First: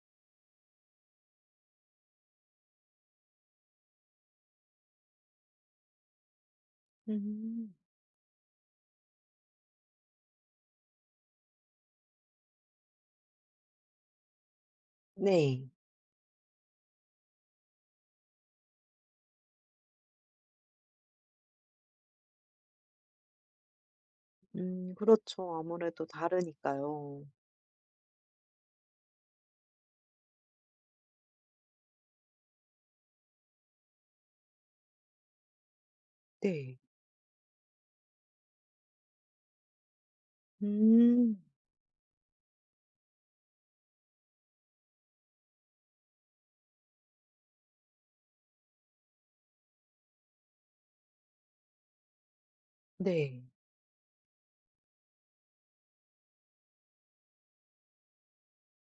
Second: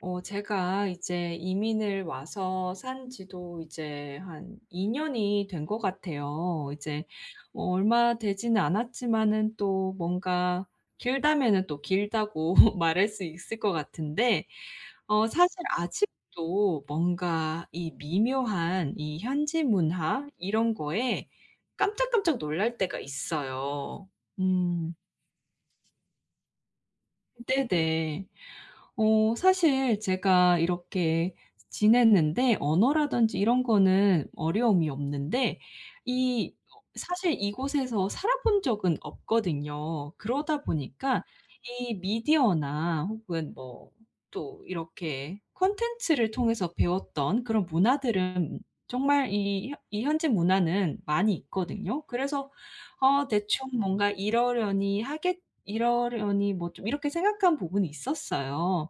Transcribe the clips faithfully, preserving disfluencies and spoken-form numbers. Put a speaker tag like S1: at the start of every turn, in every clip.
S1: 어 제가 이제 이민을 와서 산 지도 이제 한 이 년이 된 것 같아요. 이제
S2: 음.
S1: 얼마 되지는 않았지만은 또 뭔가 길다면은 또 길다고 말할 수 있을 것 같은데 어 사실
S2: 네.
S1: 아직도 뭔가 이 미묘한 이 현지 문화 이런 거에 깜짝 깜짝 놀랄 때가 있어요.
S2: 음
S1: 음.
S2: 그렇죠. 아무래도 다르니까요.
S1: 네네. 어 사실 제가 이렇게 지냈는데 언어라든지 이런 거는 어려움이 없는데 이
S2: 네.
S1: 어 사실 이 곳에서 살아 본 적은 없거든요. 그러다 보니까
S2: 음.
S1: 이 미디어나 혹은 뭐 또 이렇게 콘텐츠를 통해서 배웠던 그런 문화들은 정말 이 이 현재 문화는 많이 있거든요. 그래서 어
S2: 네.
S1: 대충 뭔가 이러려니 하겠 이러려니 뭐 좀 이렇게 생각한 부분이 있었어요.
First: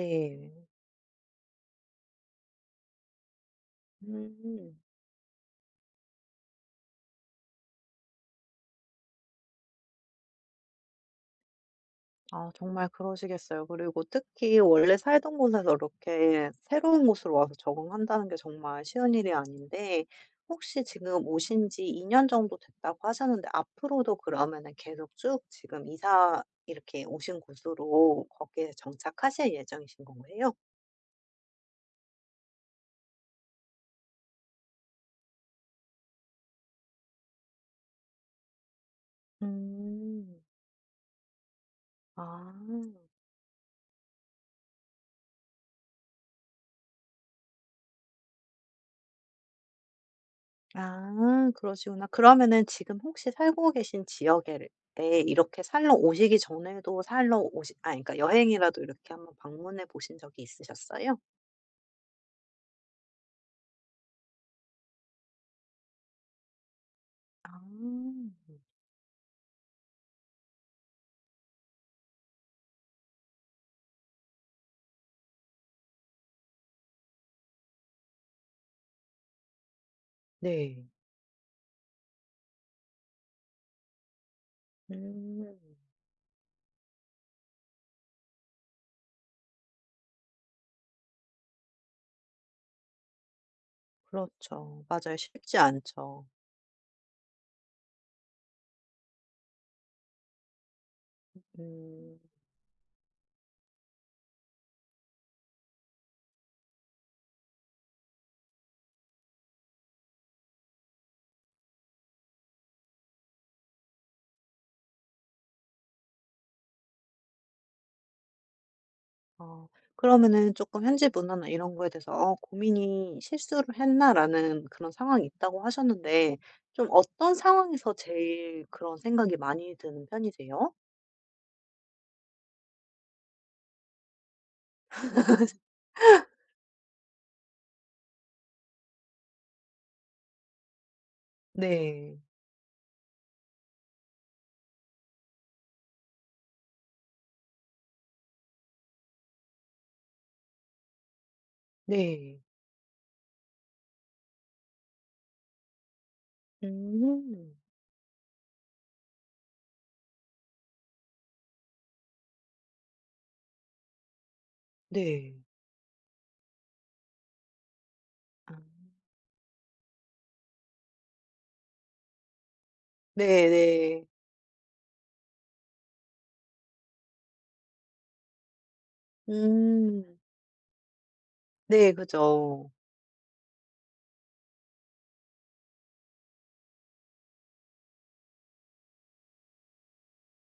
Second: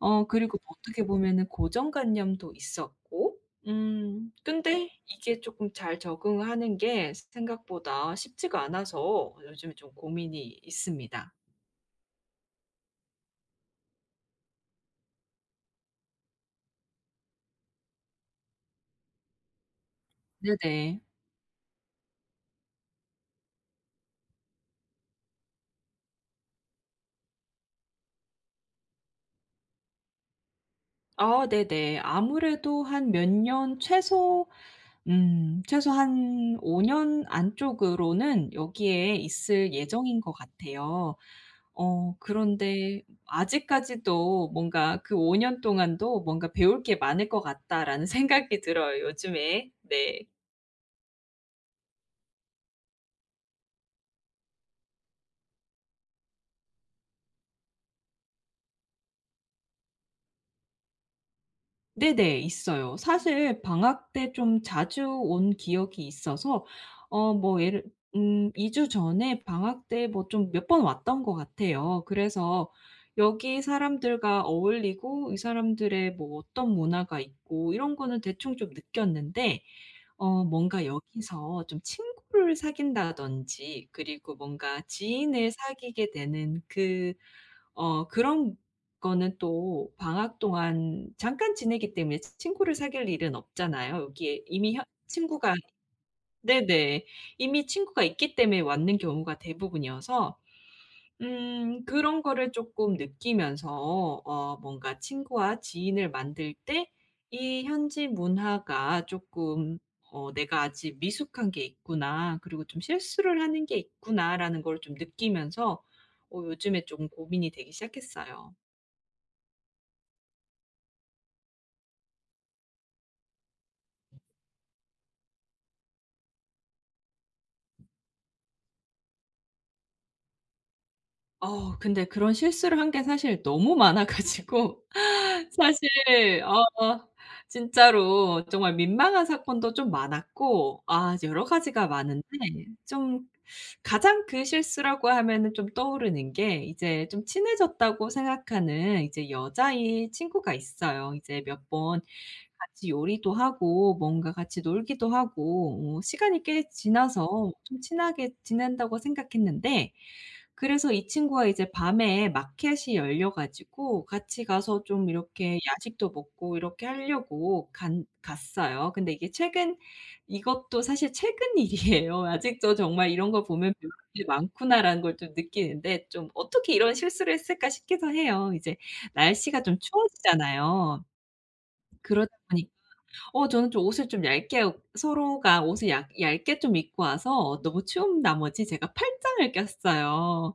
S1: 어 그리고 어떻게 보면은 고정 관념도 있었고. 음.
S2: 음.
S1: 근데 이게 쪼끔 잘 적응하는 게 생각보다 쉽지가 않아서 요즘에 좀 고민이 있습니다.
S2: 아 정말 그러시겠어요. 그리고 특히 원래 살던 곳에서 이렇게 새로운 곳으로 와서 적응한다는 게 정말 쉬운 일이 아닌데 혹시
S1: 네네.
S2: 지금 오신 지 이 년 정도 됐다고 하셨는데 앞으로도 그러면은 계속 쭉 지금 이사 이렇게 오신 곳으로 거기에 정착하실 예정이신 건가요?
S1: 아 네네. 아무래도 한 몇 년 최소 음 최소 한 오 년 안쪽으로는 여기에 있을 예정인 것
S2: 음.
S1: 같아요. 어
S2: 아.
S1: 그런데 아직까지도 뭔가 그 '오 년 동안도 뭔가 배울 게 많을 것 같다.'라는 생각이 들어요 요즘에. 네.
S2: 아 그러시구나. 그러면은 지금 혹시 살고 계신 지역에를 예 이렇게 살러 오시기 전에도 살러 오시 아니 그러니까 여행이라도 이렇게 한번 방문해 보신 적이 있으셨어요?
S1: 네네. 있어요. 사실 방학 때 좀 자주 온 기억이 있어서 어
S2: 아.
S1: 뭐 예를 음 이 주 전에 방학 때 뭐 좀 몇 번 왔던 것 같아요. 그래서 여기 사람들과 어울리고 이 사람들의 뭐 어떤 문화가 있고 이런 거는 대충 좀 느꼈는데 어
S2: 네.
S1: 뭔가 여기서 좀 친구를 사귄다든지 그리고 뭔가 지인을
S2: 음.
S1: 사귀게 되는 그 어 그런 거는 또 방학 동안 잠깐 지내기 때문에 친구를 사귈 일은 없잖아요. 여기에 이미 혀
S2: 그렇죠. 맞아요.
S1: 친구가
S2: 쉽지 않죠.
S1: 네네 이미 친구가 있기 때문에 왔는 경우가 대부분이어서 음
S2: 음.
S1: 그런 거를 쪼끔 느끼면서 어 뭔가 친구와 지인을 만들 때 이 현지 문화가 쪼끔 어 '내가 아직 미숙한 게 있구나. 그리고 좀 실수를 하는 게 있구나.'라는 걸 좀 느끼면서 어 요즘에 좀 고민이 되기 시작했어요.
S2: 어 그러면은 쪼끔 현지 문화나 이런 거에 대해서 어 고민이 "'실수를 했나?'라는 그런 상황이 있다."고 하셨는데 좀 어떤 상황에서 제일 그런 생각이 많이 드는 편이세요?
S1: 어 근데 그런 실수를 한 게 사실 너무 많아 가지고. 사실 어 진짜로 정말 민망한 사건도 좀 많았고 아 이제 여러 가지가
S2: 네.
S1: 많은데. 좀 가장 큰 실수라고 하면은 좀 떠오르는 게 이제 좀 친해졌다고 생각하는 이제 여자인 친구가 있어요. 이제 몇 번
S2: 네.
S1: 같이 요리도 하고 뭔가 같이 놀기도 하고 어 시간이 꽤 지나서
S2: 음.
S1: 좀 친하게 지낸다고 생각했는데. 그래서 이 친구가 이제 밤에 마켓이 열려 가지고 같이 가서 좀
S2: 네.
S1: 이렇게 야식도 먹고 이렇게 하려고 간
S2: 아.
S1: 갔어요. 근데 이게 최근 이것도 사실 최근 일이에요. 아직도 정말 이런 걸
S2: 네
S1: 보면 '배울
S2: 네.
S1: 일이 많구나.'라는 걸 좀 느끼는데. 좀 '어떻게 이런 실수를 했을까?' 싶기도 해요. 이제 날씨가 좀
S2: 음.
S1: 추워지잖아요.
S2: 네
S1: 그러다 보니까
S2: 그죠.
S1: 어 저는 좀 옷을 좀 얇게 옷 서로가 옷을 얇 얇게 좀 입고 와서 너무 추운 나머지 제가 팔짱을 꼈어요.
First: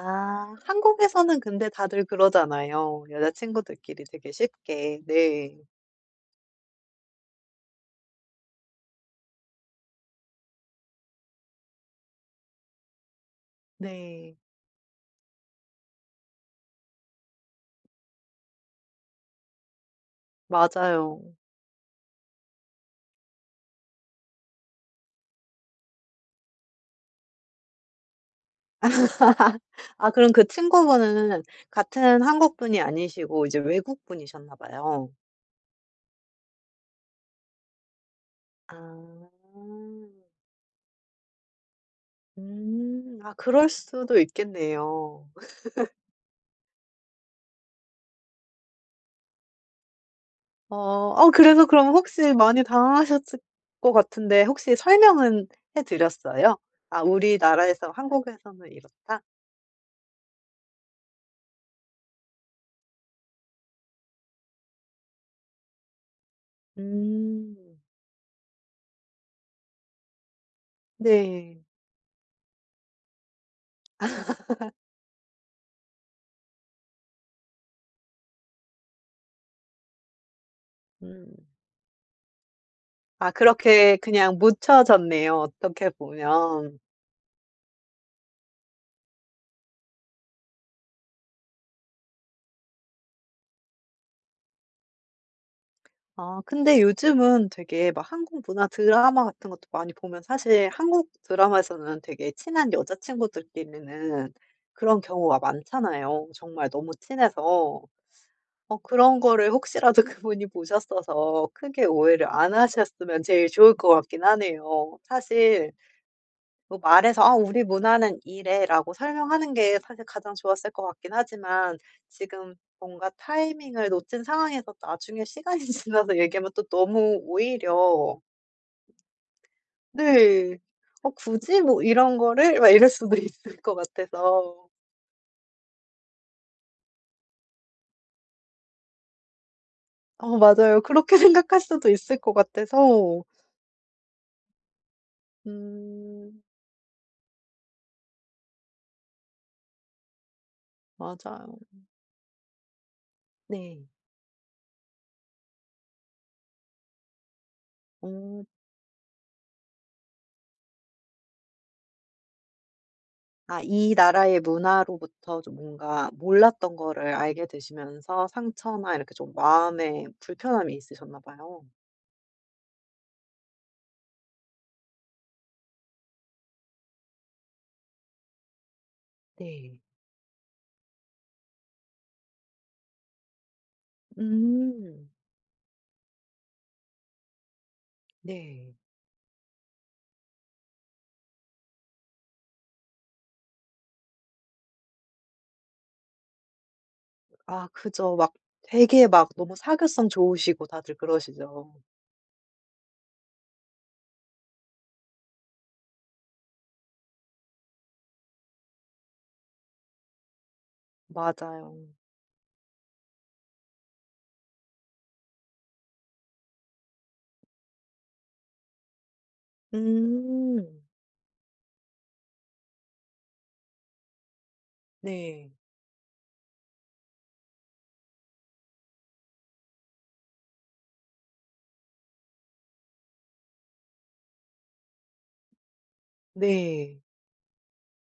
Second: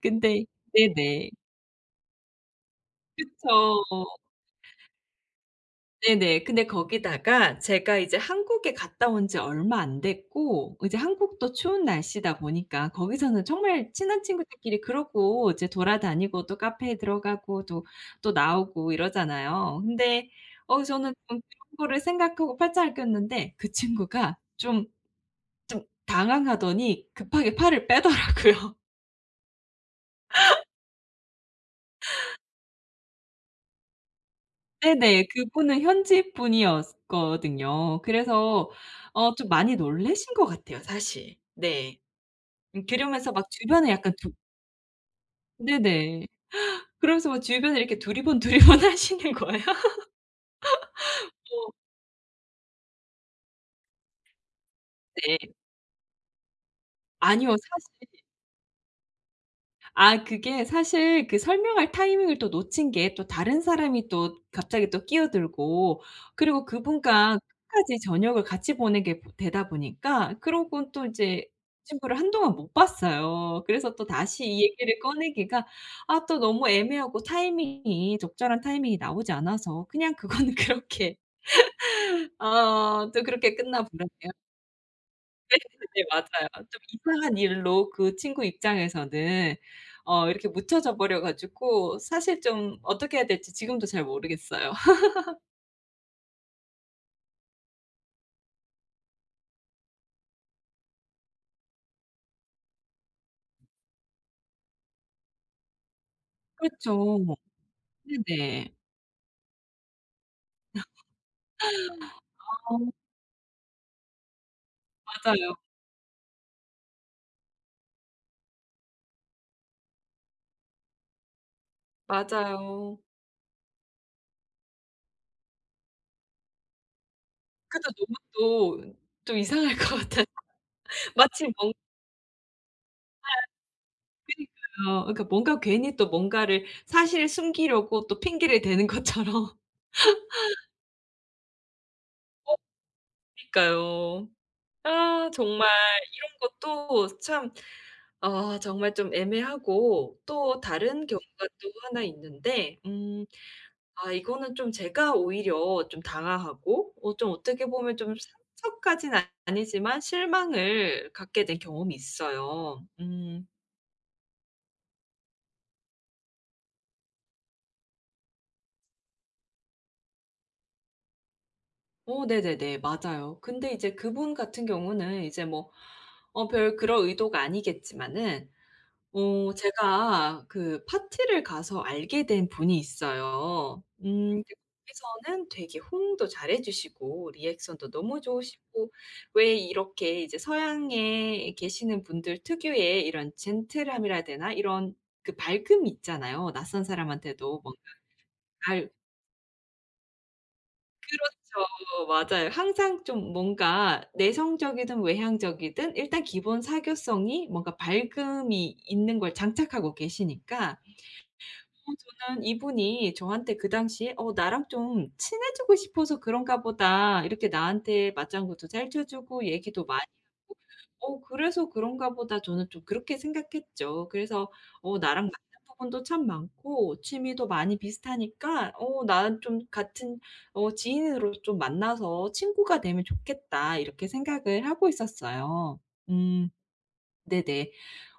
S1: 근데 네네.
S2: 한국에서는 근데 다들 그러잖아요 여자친구들끼리
S1: 그쵸.
S2: 되게 쉽게. 네.
S1: 네네. 근데 거기다가 제가 이제 한국에 갔다 온 지 얼마 안 됐고 이제 한국도 추운 날씨다 보니까 거기서는 정말 친한
S2: 네.
S1: 친구들끼리 그러고 이제 돌아다니고 또 카페에 들어가고 또, 또 나오고 이러잖아요. 근데 어 저는
S2: 맞아요.
S1: 좀 그런 거를 생각하고 팔짱을 꼈는데 그 친구가 좀 뜸 당황하더니 급하게 팔을 빼더라고요.
S2: 아 그럼 그 친구 분은 같은 한국 분이 아니시고 이제 외국 분이셨나 봐요.
S1: 네네. 그 분은 현지 분이었거든요. 그래서 어 좀 많이
S2: 아.
S1: 놀라신 것 같아요 사실. 네.
S2: 음.
S1: 그러면서
S2: 아
S1: 막
S2: 그럴
S1: 주변에 약간
S2: 수도
S1: 좀
S2: 있겠네요.
S1: 네네. 그러면서 뭐 주변에 이렇게 두리번 두리번 하시는 거야.
S2: 어 어 그래서
S1: 뭐
S2: 그럼 혹시 많이 당황하셨을 거 같은데 혹시 설명은
S1: 네.
S2: 해 드렸어요? 아
S1: 아니요.
S2: 우리나라에서
S1: 사실
S2: 한국에서는 이렇다.
S1: 아. 그게 사실 그 설명할 타이밍을 또 놓친 게 또 다른 사람이 또 갑자기 또 끼어들고 그리고 그분과
S2: 음.
S1: 끝까지 저녁을 같이 보내게 보 되다 보니까 그러고 또 이제
S2: 네.
S1: 친구를 한동안 못 봤어요. 그래서 또 다시 이 얘기를 꺼내기가 아 또 너무 애매하고 타이밍이 적절한 타이밍이 나오지 않아서 그냥 그거는 그렇게.
S2: 음.
S1: 어. 또
S2: 아
S1: 그렇게 끝나
S2: 그렇게
S1: 버렸네요.
S2: 그냥 묻혀졌네요,
S1: 네,
S2: 어떻게
S1: 네. 맞아요.
S2: 보면.
S1: 좀 이상한 일로 그 친구 입장에서는 어 이렇게 묻혀져 버려 가지고 사실 좀 어떻게 해야 될지 지금도 잘 모르겠어요.
S2: 아 근데 요즘은 되게 막 한국 문화 드라마 같은 것도 많이 보면 사실 한국 드라마에서는 되게 친한 여자 친구들끼리는 그런 경우가 많잖아요 정말 너무
S1: 그렇죠.
S2: 친해서.
S1: 네네.
S2: 어 그런 거를 혹시라도 그분이 보셨어서 크게 오해를 안
S1: 아우.
S2: 하셨으면 제일 좋을 것 같긴 하네요.
S1: 맞아요.
S2: 사실 뭐 말해서 "아 우리 문화는 이래."라고 설명하는 게 사실 가장 좋았을 것 같긴 하지만 지금
S1: 맞아요.
S2: 뭔가 타이밍을 놓친 상황에서 나중에 시간이 지나서 얘기하면 또 너무
S1: 그래도 너무
S2: 오히려
S1: 또 좀 이상할 것 같아.
S2: 네. '어
S1: 마침
S2: 굳이?
S1: 뭐
S2: 뭐 이런 거를?' 막 이럴 수도
S1: 예.
S2: 있을 것 같아서
S1: 그니까요. 그러니까 뭔가 괜히 또 뭔가를 사실 숨기려고 또 핑계를 대는 것처럼.
S2: 어 맞아요. 그렇게 생각할 수도 있을 것
S1: 어.
S2: 같아서
S1: 그니까요. 아 정말 이런
S2: 음.
S1: 것도 참 아 정말 좀 애매하고 또 다른 경우가
S2: 맞아요.
S1: 또 하나 있는데 음
S2: 네.
S1: 아 이거는 좀 제가 오히려 좀 당황하고 어 좀 어떻게 보면 좀
S2: 오.
S1: 상처까지는 아니지만 실망을 갖게 된 경험이 있어요. 음.
S2: 아 이 나라의 문화로부터 좀 뭔가 몰랐던 거를 알게 되시면서 상처나 이렇게 좀 마음에 불편함이 있으셨나 봐요.
S1: 어 네네네. 맞아요. 근데 이제 그분 같은 경우는 이제 뭐 어 별 그럴 의도가 아니겠지만은 어
S2: 네.
S1: 제가 그 파티를 가서 알게 된 분이 있어요. 음
S2: 음.
S1: 거기서는 되게 호응도 잘 해 주시고 리액션도 너무
S2: 네.
S1: 좋으시고 왜 이렇게 이제 서양에 계시는 분들 특유의 이런 젠틀함이라 해야 되나 이런 그 밝음이 있잖아요. 낯선 사람한테도
S2: 아
S1: 뭔가
S2: 그죠. 막
S1: 알
S2: 되게 막 너무 사교성 좋으시고 다들
S1: 그렇죠.
S2: 그러시죠.
S1: 맞아요. 항상 좀 뭔가 내성적이든 외향적이든 일단 기본 사교성이 뭔가 밝음이 있는 걸 장착하고 계시니까 어
S2: 맞아요.
S1: 저는 이분이 저한테 그 당시에 '어 나랑 좀 친해지고 싶어서 그런가 보다. 이렇게 나한테 맞장구도 잘 쳐 주고 얘기도 많이 하고.
S2: 음.
S1: 어 그래서 그런가 보다.' 저는 좀 그렇게 생각했죠. 그래서 .어 나랑
S2: 네.
S1: 맞는 부분도 참 많고 취미도 많이 비슷하니까 어 나는 좀 같은 어 지인으로 좀 만나서 친구가 되면 좋겠다.' 이렇게 생각을 하고 있었어요. 음.
S2: 네.
S1: 네네.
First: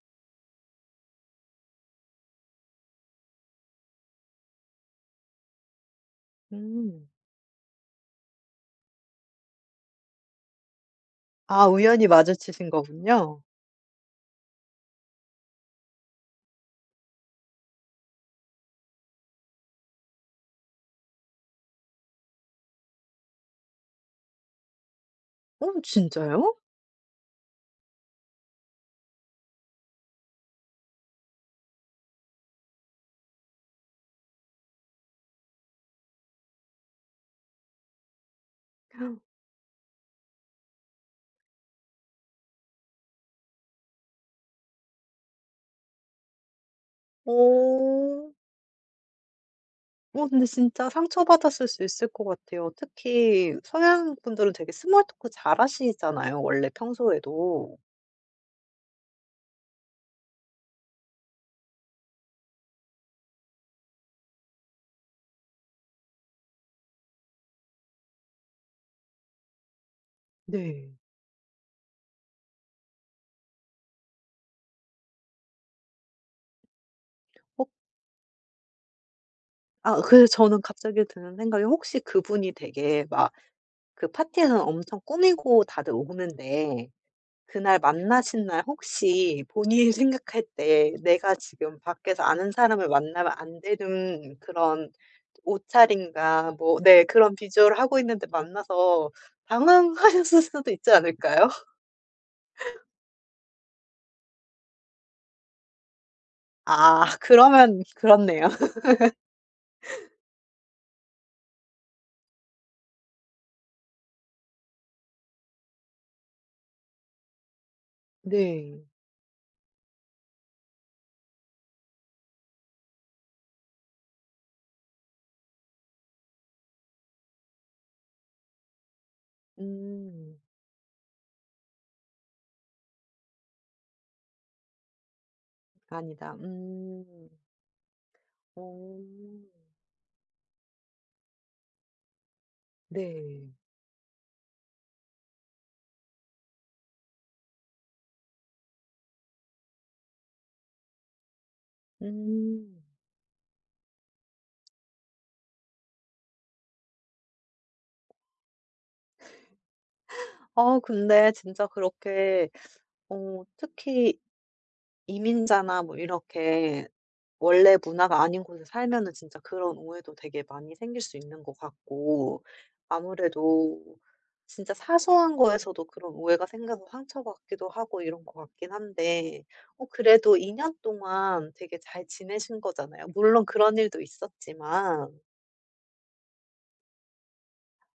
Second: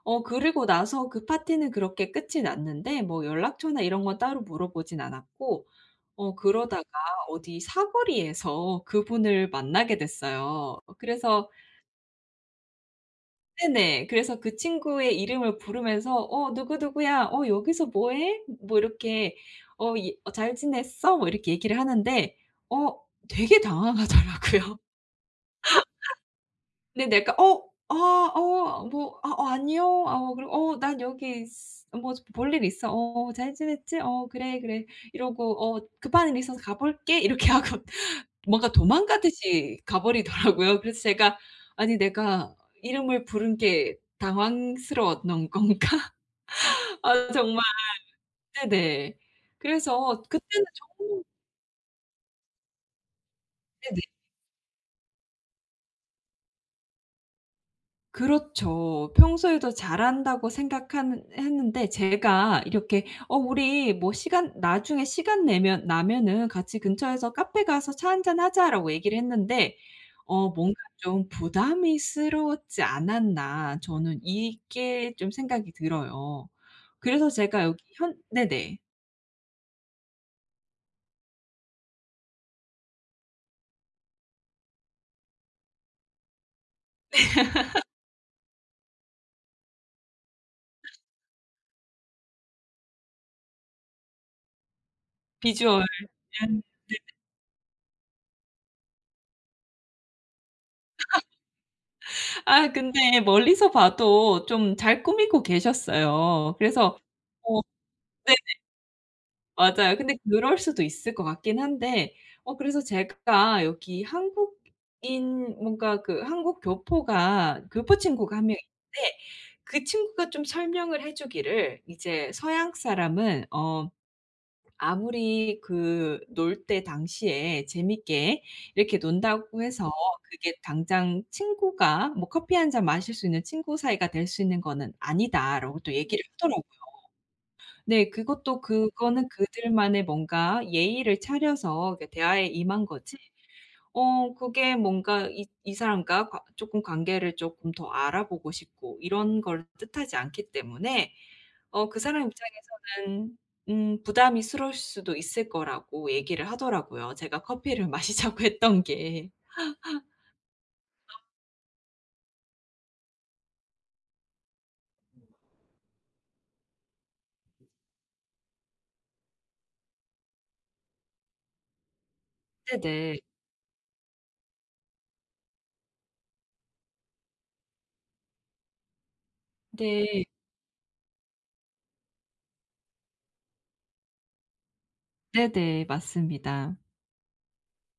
S1: 어 그리고 나서 그 파티는 그렇게 끝이 났는데 뭐 연락처나 이런 건 따로 물어 보진 않았고 어 그러다가
S2: 음.
S1: 어디 사거리에서 그분을 만나게 됐어요. 그래서
S2: 아 우연히 마주치신 거군요.
S1: 네네. 그래서 그 친구의 이름을 부르면서 "어 누구 누구야 어 여기서 뭐해?" 뭐 이렇게 어 이 "어 잘 지냈어?" 뭐 이렇게 얘기를 하는데 어 되게 당황하더라고요.
S2: 어 진짜요?
S1: 네네 그니까 "어 아 어 뭐 아 아니요." 어 그리고 "어 난 여기 있 뭐 볼 일 있어. 어어 잘 지냈지? 어 그래 그래." 이러고 "어 급한 일이 있어서 가 볼게." 이렇게 하고 뭔가 도망가듯이 가 버리더라고요. 그래서 제가 '아니 내가 이름을 부른 게 당황스러웠던 건가?' 아 정말.
S2: 어.
S1: 네네. 그래서
S2: 어 근데
S1: 그때는
S2: 진짜
S1: 저도
S2: 상처 받았을 수 있을 것 같아요. 특히
S1: 네네.
S2: 서양 분들은 되게 small talk 잘 하시잖아요 원래 평소에도.
S1: 그렇죠. 평소에도 잘한다고 생각한 했는데 제가 이렇게 어 "우리 뭐 시간 나중에 시간 내면 나면은 같이 근처에서 카페가서 차 한잔 하자."라고 얘기를 했는데 어 뭔가
S2: 네.
S1: 좀 '부담이 스러웠지 않았나?' 저는 이게 좀 생각이 들어요. 그래서 제가
S2: 어.
S1: 여기 현 네네.
S2: 아. 으 그래서 저는 갑자기 드는 생각이 혹시 그분이 되게 막 그 파티에선 엄청 꾸미고 다들 오는데 그날 만나신 날 혹시 본인이 생각할 때 내가 지금 밖에서 아는 사람을 만나면 안 되는 그런
S1: visual. 네.
S2: 옷차림과 뭐
S1: 네.
S2: 네 그런 visual을 하고 있는데 만나서 당황하셨을 수도 있지 않을까요?
S1: 아 근데 멀리서 봐도 좀 잘 꾸미고 계셨어요. 그래서
S2: 아.
S1: 어
S2: 그러면
S1: 네네.
S2: 그렇네요.
S1: 맞아요. 근데 그럴 수도 있을 것 같긴 한데 어 그래서 제가 여기 한국인 뭔가 그 한국 교포가 교포 친구가 한 명
S2: 네.
S1: 있는데 그 친구가 좀 설명을 해 주기를 이제 "서양 사람은 어 아무리 그 놀 때 당시에 재밌게 이렇게 논다고 해서
S2: 음.
S1: 그게 당장 친구가 뭐 커피 한잔 마실 수 있는 친구 사이가 될 수 있는 거는 아니다."라고 또 얘기를
S2: 아니다.
S1: 하더라고요.
S2: 음.
S1: 네 그것도 그거는
S2: 오.
S1: 그들만의 뭔가 예의를 차려서 그 대화에 임한 거지
S2: 네.
S1: 어 그게 뭔가 이 이 사람과 관 쪼끔 관계를 쪼끔 더 알아보고 싶고 이런 걸 뜻하지 않기 때문에 어 그 사람
S2: 음.
S1: 입장에서는 음 부담이 스러울 수도 있을 거라고 얘기를 하더라고요, 제가 커피를 마시자고 했던 게.
S2: 어. 근데 진짜 그렇게 어 특히 이민자나 뭐 이렇게 원래 문화가 아닌 곳에 살면은 진짜 그런 오해도 되게 많이 생길 수 있는 것 같고
S1: 네네.
S2: 아무래도 진짜 사소한 거에서도 그런 오해가 생겨서 상처받기도 하고 이런 것 같긴 한데. 어
S1: 네.
S2: 그래도 이 년 동안 되게 잘 지내신 거잖아요 물론 그런 일도 있었지만.
S1: 네네. 맞습니다.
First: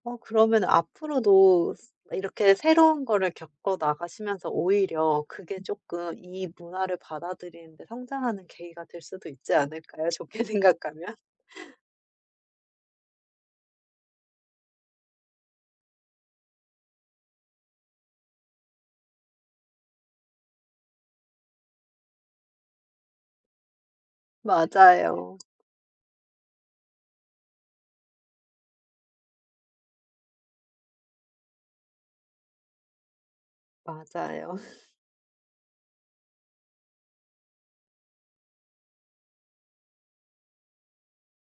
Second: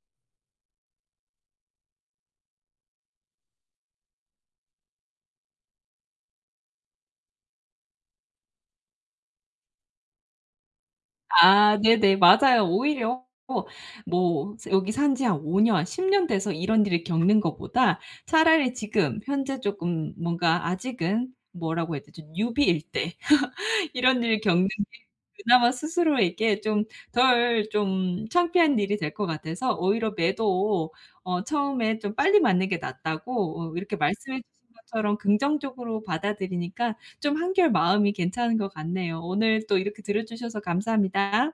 S2: 어 그러면은 앞으로도 스 이렇게 새로운 거를 겪어 나가시면서 오히려 그게 쪼끔 이 문화를 받아들이는 데 성장하는 계기가 될 수도 있지 않을까요, 좋게 생각하면?
S1: 아. 네네. 맞아요. 오히려 또 뭐 산 여기 산 지 한 오 년, 십 년 돼서 이런 일을 겪는 거보다 차라리 지금 현재 쪼끔 뭔가 아직은 뭐라고 해야 되지? newbie일 때 이런 일 겪는 게
S2: 맞아요.
S1: 그나마 스스로에게 좀 덜 좀 창피한 일이 될 것 같아서 오히려 매도 어 처음에 좀 빨리 맞는 게 낫다고 으 이렇게 말씀해
S2: 맞아요.
S1: 주신 것처럼 긍정적으로 받아들이니까 좀 한결 마음이 괜찮은 것 같네요. 오늘 또 이렇게 들어 주셔서 감사합니다.